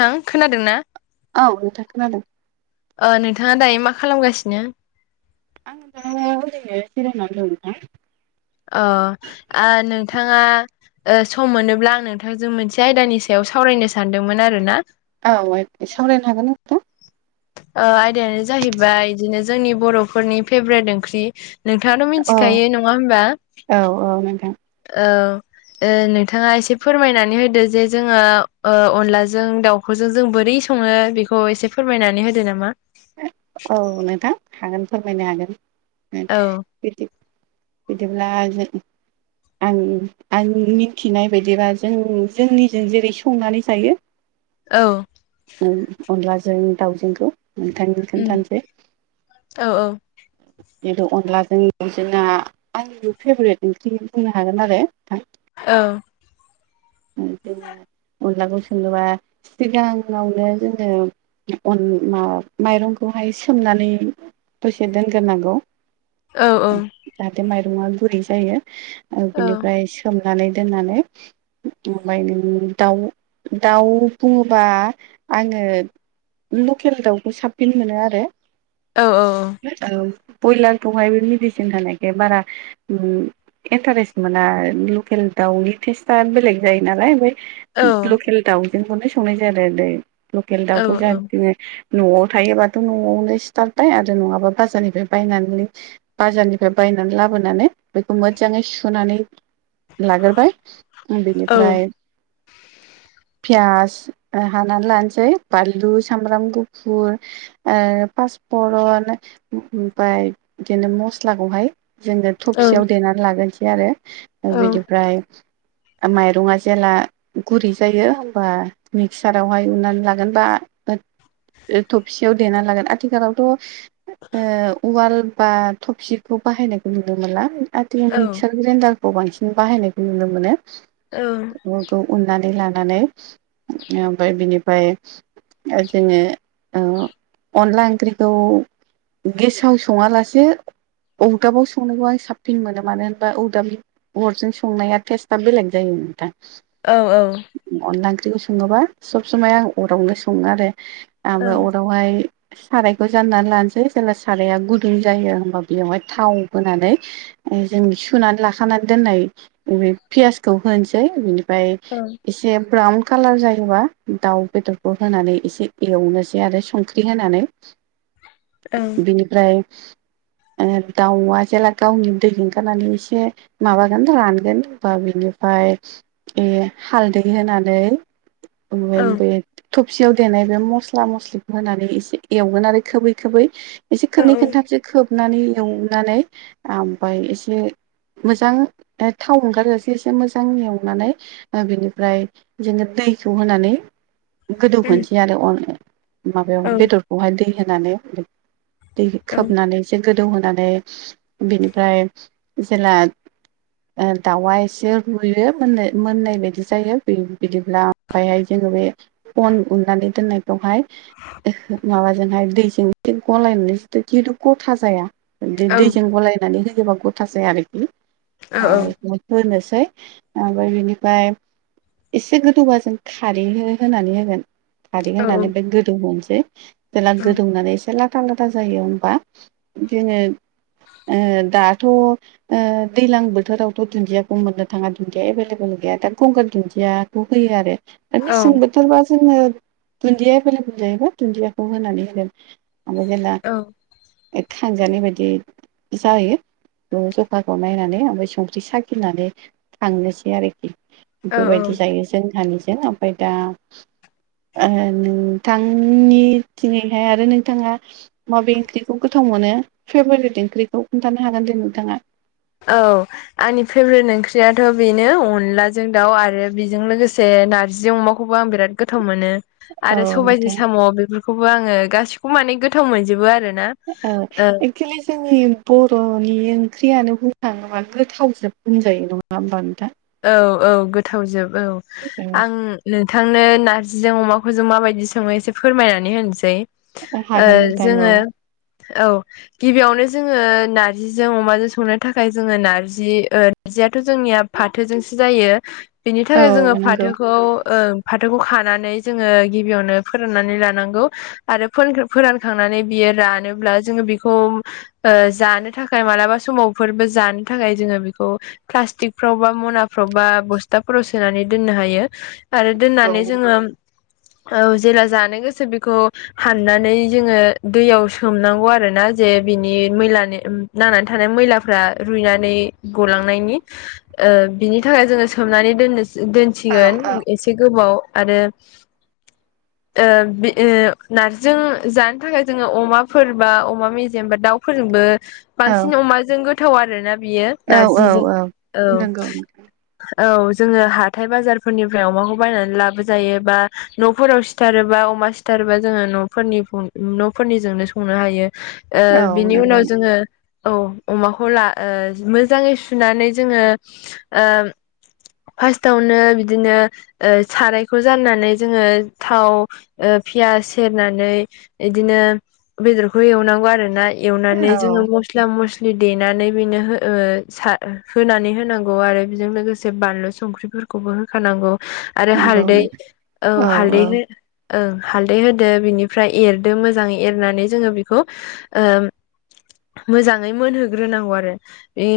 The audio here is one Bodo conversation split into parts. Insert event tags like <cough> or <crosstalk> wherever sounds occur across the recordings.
नों खोनादों ना औ नोंथां खोनादों ओ नोंथाङा दायो मा खालामगासिनो आं न'आवनो ओरैनो जिरायनानै दं नोंथां अ ओ नोंथाङा ओ सम मोनोब्ला आं नोंथांजों मोनसे आयदानि सायाव सावरायनो सानदोंमोन आरोना औ सावरायनो हागोन ना नोंथां ओ आयदायानो जाहैबाय बिदिनो जोंनि बर'फोरनि फेभरेट ओंख्रि नोंथाङाथ' औ मिथिखायो नङा होमबा औ औ नोंथां। औ ओ नोंथाङा एसे फोरमायनानै होदो जे जोङो अनलाजों दाउ खौजों जों बोरै सङो बेखौ एसे फोरमायनानै होदो नामा औ नोंथां हागोन फोरमायनो हागोन औ बिदि बिदिब्ला जों आं आं मिन्थिनाय बायदिबा जों जोंनिजों जेरै संनानै जायो औ औ अनलाजों दाउजोंखौ नोंथांनो उम खोनथानोसै औ औ जिथु अनलाजों दाउजोंआ आंनिबो फेभरेट ओंख्रि बुंनो हागोन आरो नोंथां औ अनलाखौ सोङोबा सिगाङावनो जोङो अन मा माइरंखौहाय सोमनानै दसे दोनगोरनांगौ औ जाहाथे माइरङा गुरै जायो ओ औ बेनिफ्राय सोमनानै दोननानै <unintelligible> दाउ दाउ बुङोबा आङो लकेल दाउखौ साबफिन मोनो आरो। औ औ औ। औ ब्रयलारखौहाय बे मेडिसिन होनायखाय बारा इन्टारेस्ट मोना लकेल दाउनि टेस्ट दा बेलेग जायो नालाय <unintelligible> औ लकेल दाउजोंखौनो संनाय जायो <unintelligible> लकेल दाउखौ औ जा औ जोङो न'आव थायोबाथ' न'आवनो सिथारबाय आरो नङाबा बाजारनिफ्राय बायनानै बाजारनिफ्राय बायनानै लाबोनानै बेखौ मोजाङै सुनानै लाग्रोबाय। औ बिनिफ्राइ पियास हानानै लानोसै बानलु सामब्राम गुफुर। ओ पासफरन ओमफाय बिदिनो मस्लाखौहाय जोङो औ थबसियाव देनानै लाग्रोनोसै आरो औ बिनिफ्राय माइरंआ जेला गुरै जायो होनबा मिक्सारावहाय उनानै लागोनबा थबसियाव देना लागोन आथिखालावथ' ओ उवाल बा थफसिखौ बाहायनायखौ नुनो मोनला। आथि औ मिक्सार ग्राइन्डारखौ बांसिन बाहायनायखौ नुनो मोनो। औ। <unintelligible> उननानै लानानै ओमफाय बिनिफाय जोङो ओ अनला ओंख्रिखौ गेसाव सङा लासे औदाबाव संनायखौ आं साबफिन मोनो मानो होनबा औदाबनि अरजों संनाया टेस्ट। आ बेलेग जायो नोंथां। औ औ। अनला ओंख्रिखौ सङोबा सब समाय आं अरावनो सङो आरो ओमफाय अरावहाय सारायखौ जाननानै लानोसै जेला साराया गुदुं जायो होनबा बेयावहाय थाव होनानै ओ जों सुनानै लाखानानै दोननाय बे पियासखौ होनसै बिनिफ्राय औ। एसे ब्राउन कालार जायोबा दाउ बेदरखौ होनानै एसे एवनोसै आरो संख्रि होनानै। <inaudible> बेनिफ्राय ओ दाउआ जेला गावनि दै ओंखारनानै एसे माबागोन रानगोन। बा बिनिफाय ए हालदै होनानै औ उम <unintelligible> थबसियाव देनाय बे मस्ला मस्लिखौ होनानै एसे एवगोन आरो खोबै खोबै। एसे औ खनै खोनथामसो। खोबनानै एवनानै ओमफाय एसे मोजां थाव ओंखारो। एसे एसे मोजां एवनानै ओ बिनिफ्राय जोङो दैखौ होनानै गोदौ होनसै आरो अ माबायाव बेदरखौहाय दै होनानै। दै औ खोबनानै एसे गोदौ होनानै बिनिफ्राय जेला ओ दाउ आ <unintelligible> लुयो मोननाय मोननाय बायदि जायो बिदिब्ला ओमफ्रायहाय जोङो बे अन उननानै दोननायखौहाय माबाजोंहाय दैजों एसे गलायनानै जिहेथु गथा जाया दै- दैजों गलायनानै होयोबा गथा जाया आरो <unintelligible> होनोसै ओमफाय बिनिफाय एसे गोदौबा जों खारै होनानै होगोन। खारै होनानै बे गोदौहोसै जेला गोदौनानै एसे ला। <unintelligible> जायो होमबा <unintelligible> थ' ओ दैलां बोथोरावथ' दुन्दिया मोननो थाङा दुन्दिया एभलेबेल गैया दा गंगार दुन्दियाखौ होयो आरो दा मेसेंबो सोरबा जोङो दुन्दिया बेले गुजायोबा दुन्दियाखौ होनानै होगोन। आसान जेला खांजानाय बायदि जायो ज जखाखौ नायनानै ओमफ्राय संख्रि साख फिनानै थांनोसै आरोखि औ बेबायदि जायो जोंहानिजों। ओमफ्राय दा ओ-नोंथांनि थिङैहाय आरो नोंथाङा। माबे ओंख्रिखौ गोथाव मोनो फेभरेट ओंख्रिखौ खोन्थानो हागोन दे नोंथाङा। औ आंनि फेभरेट ओंख्रियाथ बेनो अनलाजों दाउ आरो बेजों लोगोसे नारजि अमाखौ। खौबो आं बिराद गोथाव मोनो। औ आरो सबायजों नोंथां साम बेफोरखौबो आङो गासिखौबो माने गोथाव मोनजोबो आरो ना। औ एक्सुलि जोंनि बरनि ओंख्रियानो बुंखाङोबा गोथावजों होनजायो नङा होमबानोथां। औ औ गोथाव जोब औ आं। औ नोंथांनो नार्जिजों अमाखौ जों माबायदि सङो एसे फोरमायनानै होनोसै। हागोन नोंथां औ ओ-जोङो औ। गिबियावनो जोङो नार्जिजों अमाजों संनो थाखाय जोङो नार्जि नारजियाथ जोंनिया। फाथोजोंसो जायो बिनि थाखाय जोङो औ नंगौ फाथोखौ। फाथोखौ खानानै जोङो गिबियावनो फोराननानै लानांगौ। आरो फोर फोरानखांनानै बियो रानोब्ला जोङो बेखौ। ओ-जानो थाखाय मालाबा समावफोरबो जानो थाखाय जोङो बेखौ प्लास्टिक। फ्राव बा मनाफ्राव बा बस्थाफोराव सोनानै दोननो हायो आरो औ दोननानै जोङो। औ जेला जानो गोसो बेखौ। हाननानै जोङो दैयाव सोमनांगौ आरो ना जे बिनि मैलानि। नांनानै थानाय मैलाफ्रा रुइनानै गलांनायनि। ओ-बिनि थाखाय जोङो सोमनानै दोननो औ दोनसिगोन औ एस से गोबाव आरो। ओ-बि-नारजिजों जानो थाखाय जोङो अमाफोर बा अमा मेजेम बा दाउ। फोरजोंबो औ बांसिन अमाजों गोथाव आरोना बियो। औ नारजिजों औ औ। औ नंगौ औ जोङो हाथाय बाजारफोरनिफ्राय अमाखौ बायनानै लाबोजायो बा नफोराव सि सिथारोबा अमा सिथारोबा जोङो नफोरनि नफोरनिजोंनो संनो हायो। औ ओ-बिनि नंगौ उनाव जोङो औ अमाखौ ला ओ-मोजाङै सुनानै। जोङो ओ फार्स्टावनो बिदिनो सारायखौ जाननानै जोङो थाव। पियास सेरनानै इदिनो बेदरखौ एवनांगौ आर ना। एवनानै औ जोङो मस्ला मस्लि देनानै बेनो ओ-सा होनानै होनांगौ आरो बेजों लोगोसे बानलु संख्रिफोरखौबो होखानांगौ। आरो नंगौ हालदै औ हालदै हो ओं हालदै होदो बिनिफ्राय एरदो मोजाङै एरनानै जोङो बेखौ। ओ-मोजाङै मोनहोग्रोनांगौ आरो बे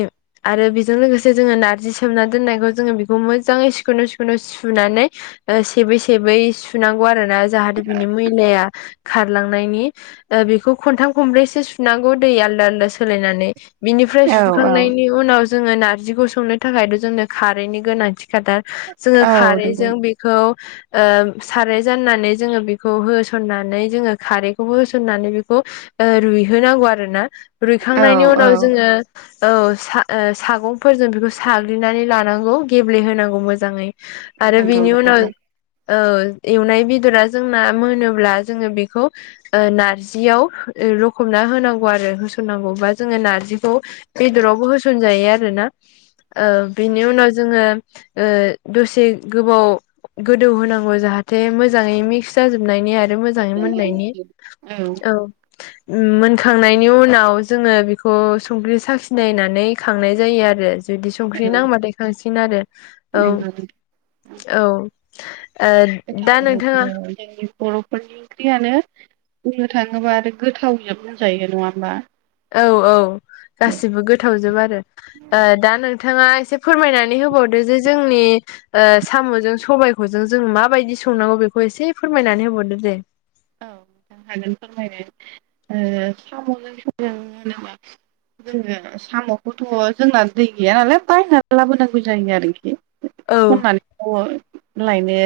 आरो बेजों लोगोसे जोङो नारजि सोमना दोननायखौ जोङो बेखौ मोजाङै सिखोनाव सिखोनाव सुनानै। ओ सेबै सेबै सुनांगौ आरो ना जाहाथे बिनि मैलाया। खारलांनायनि ओ बेखौ खनथाम खनब्रैसो सुनांगौ दै आलदा आलदा सोलायनानै बिनिफ्राय औ सुखांनायनि। उनाव जोङो नारजिखौ संनो थाखायथ जोंनो खारैनि गोनांथि खाथार। जोङो औ नंगौ खारैजों बेखौ। ओ-साराय जाननानै जोङो बेखौ होसननानै जोङो खारैखौबो होसननानै बेखौ। ओ रुइहोनांगौ आरो ना औ रुइखांनायनि औ उनाव जोङो औ सा ओ सागंफोरजों बेखौ साग्लिनानै लानांगौ गेब्लेहोनांगौ मोजाङै। आरो नंगौ बिनि उनाव नोंथां औ एवनाय बेदरा जोंना मोनोब्ला जोङो बेखौ ओ नारजियाव रखमना होनांगौ आरो होसननांगौ बा जोङो नारजिखौ बेदरावबो होसनजायो आरोना। ओ बिनि उनाव जोङो ओ दसे गोबाव गोदौ होनांगौ जाहाथे मोजाङै मिक्स जाजोबनायनि आ आरो मोजाङै मोननायनि औ उम मोनखांनायनि उनाव जोङो बेखौ संख्रि साखिनायनानै खांनाय जायो आरो जुदि संख्रि औ नांबाथाय खांसिगोन आरो औ नंगौ औ ओ दा गोथाव नोंथाङा जोंनि बर'फोरनि ओंख्रियानो बुंनो थाङोब्ला आरो गोथाव जोब होनजायो नङा होमबा? औ औ औ गासिबो गोथावजोब आरो। औ दा नोंथाङा एसे फोरमायनानै होबावदो जे जोंनि ओ साम'जों सबाइखौ जों जों माबायदि संनांगौ बेखौ एसे फोरमायनानै होबावदो दे। औ हागोन फोरमायनो ओ साम'जों सजों होनोबा जोङो साम'खौथ' जोंना दै गैया नालाय बायनानै लाबोनांगौ जायो आरोखि औ खननानैथ' लायनो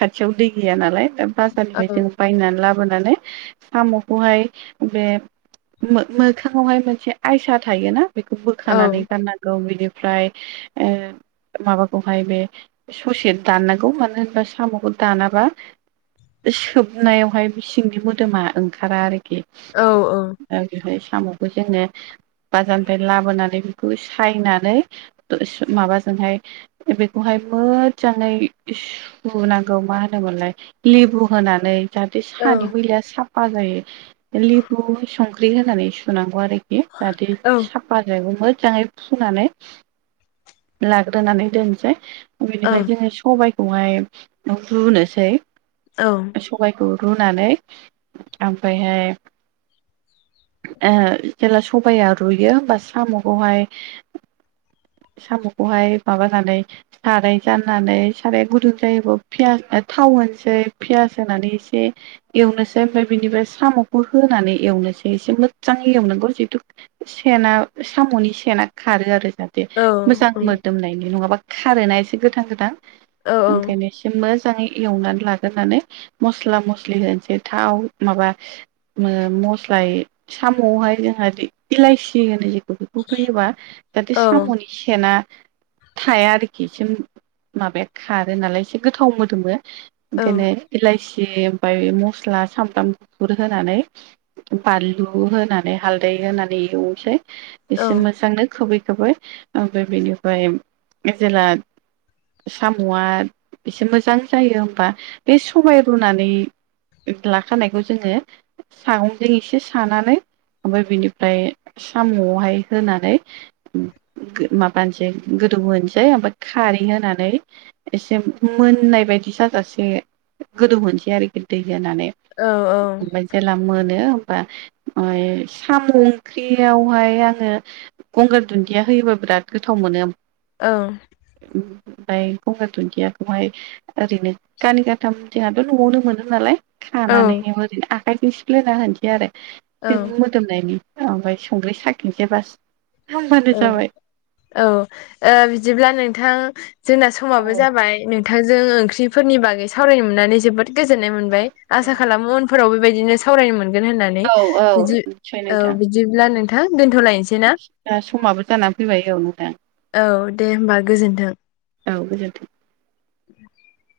खाथियाव दै गैया नालाय दा औ बाजारनिफ्राय जों बायनानै लाबोनानै साम'खौहाय बे मोखाङावहाय मोनसे आयसा थायोना बेखौ औ बोखानानै गारनानै गौ बिनिफ्राय ओ माबाखौहाय बे ससे दाननांगौ मानो होनबा साम'खौ दानाबा सोब नायावहाय बि सिंनि मोदोमा ओंखारा आरोखि औ ओं <unintelligible> बेवहाय साम'खो जोङो बाजारनिफ्राय लाबोनानै बेखौ सायनानै माबाजोंहाय बेखौहाय मोजांडै हुनांगौ मा होनोमोनलाय लेबु होनानै बे सानि औ मैलाया साफा जायो लेबु संख्रि होनानै सुनांगौ आरो बे बादि औ साब <unintelligible> मोजाङै फुनानै लाग्रोनानै दोनसै औ बेनिफ्राय जोङो सबायखौहाय रुनोसै औ सबायखौ रुनानै ओमफायहाय ओ जेला सबाया रुयो होमबा साम'खौहाय साम'खौहाय माबानानै साराय जाननानै साराय गुदुं जायोबा पियास थाव होनोसै पियास होनानै एसे एवनोसै ओमफाय बिनिफ्राय साम'खौ होनानै एवनोसै एसे मोजां एवनांगौ जितु सेना साम'नि सेना खारो आरो <unintelligible> दे मोजां मोदोमनायनि नङाबा खारोना एसे गोथां गोथान औ ओंखायनो एसे मो जाङै एवनानै लाग्रोनानै मस्ला मस्लि होनोसै थाव माबा मो मस्ला साम'आवहाय जोंहा इलाइसि होनो <unintelligible> बेफोरखौ होयोबा जाहाथे औ साम'नि सेना थाया आरोखि एसे माबाया खारो नालाय एसे गोथाव मोदोमो। ओंखायनो इलाइसि ओमफाय मस्ला सामब्राम गुफुर होनानै बानलु होनानै हालदै होनानै एवनोसै एसे औ मोजांनो खोबै खोबै ओमफ्राय बेनिफ्राय जेला साम'आ एसे मोजां जायो होमबा। बे सबाय रुनानै लाखानायखौ जोङो सागंजों एसे सानानै ओमफ्राय बिनिफ्राय साम'आवहाय होनानै माबानोसै गोदौ होनोसै ओमफ्राय खारै होनानै एसे मोननाय बायदि साजासे गोदौहसै आरोखि दै जानानै औ औ जब्ला मोनो होमबा फ्राय साम' ओंख्रियावहाय आङो गंगार दुन्दिया होयोबा बिराद गोथाव मोनो ओ ओमफ्राय गंगार दुन्दियाखौहाय ओरैनो गानै गा थामथिंहाथ' न'आवनो मोनो नालाय औ खानानैबो ओरैनो आखाइजों सिफ्लेना होनोसै आरो औ जों मोदोमनायनि ओमफ्राय संख्रि साखेनसै बास होमबानो औ जाबाय औ बिदिब्ला नोंथां जोंना औ समाबो जाबाय नों मोथाजों ओंख्रिफोरनि बागै सावरायनो मोननानै जोबोद गोजोननाय मोनबाय आसा गोजोन खालामो फोराव बेबायदिनो सावरायनो मोनगोन होननानै औ औ बिदि निसय औ नोंथां बिदिब्ला नोंथां दोनथ'लायनोसै ना दा समाबो जानानै फैबाय औ नोंथां औ दे होमबा गोजोन्थों औ गोजोन्थों उ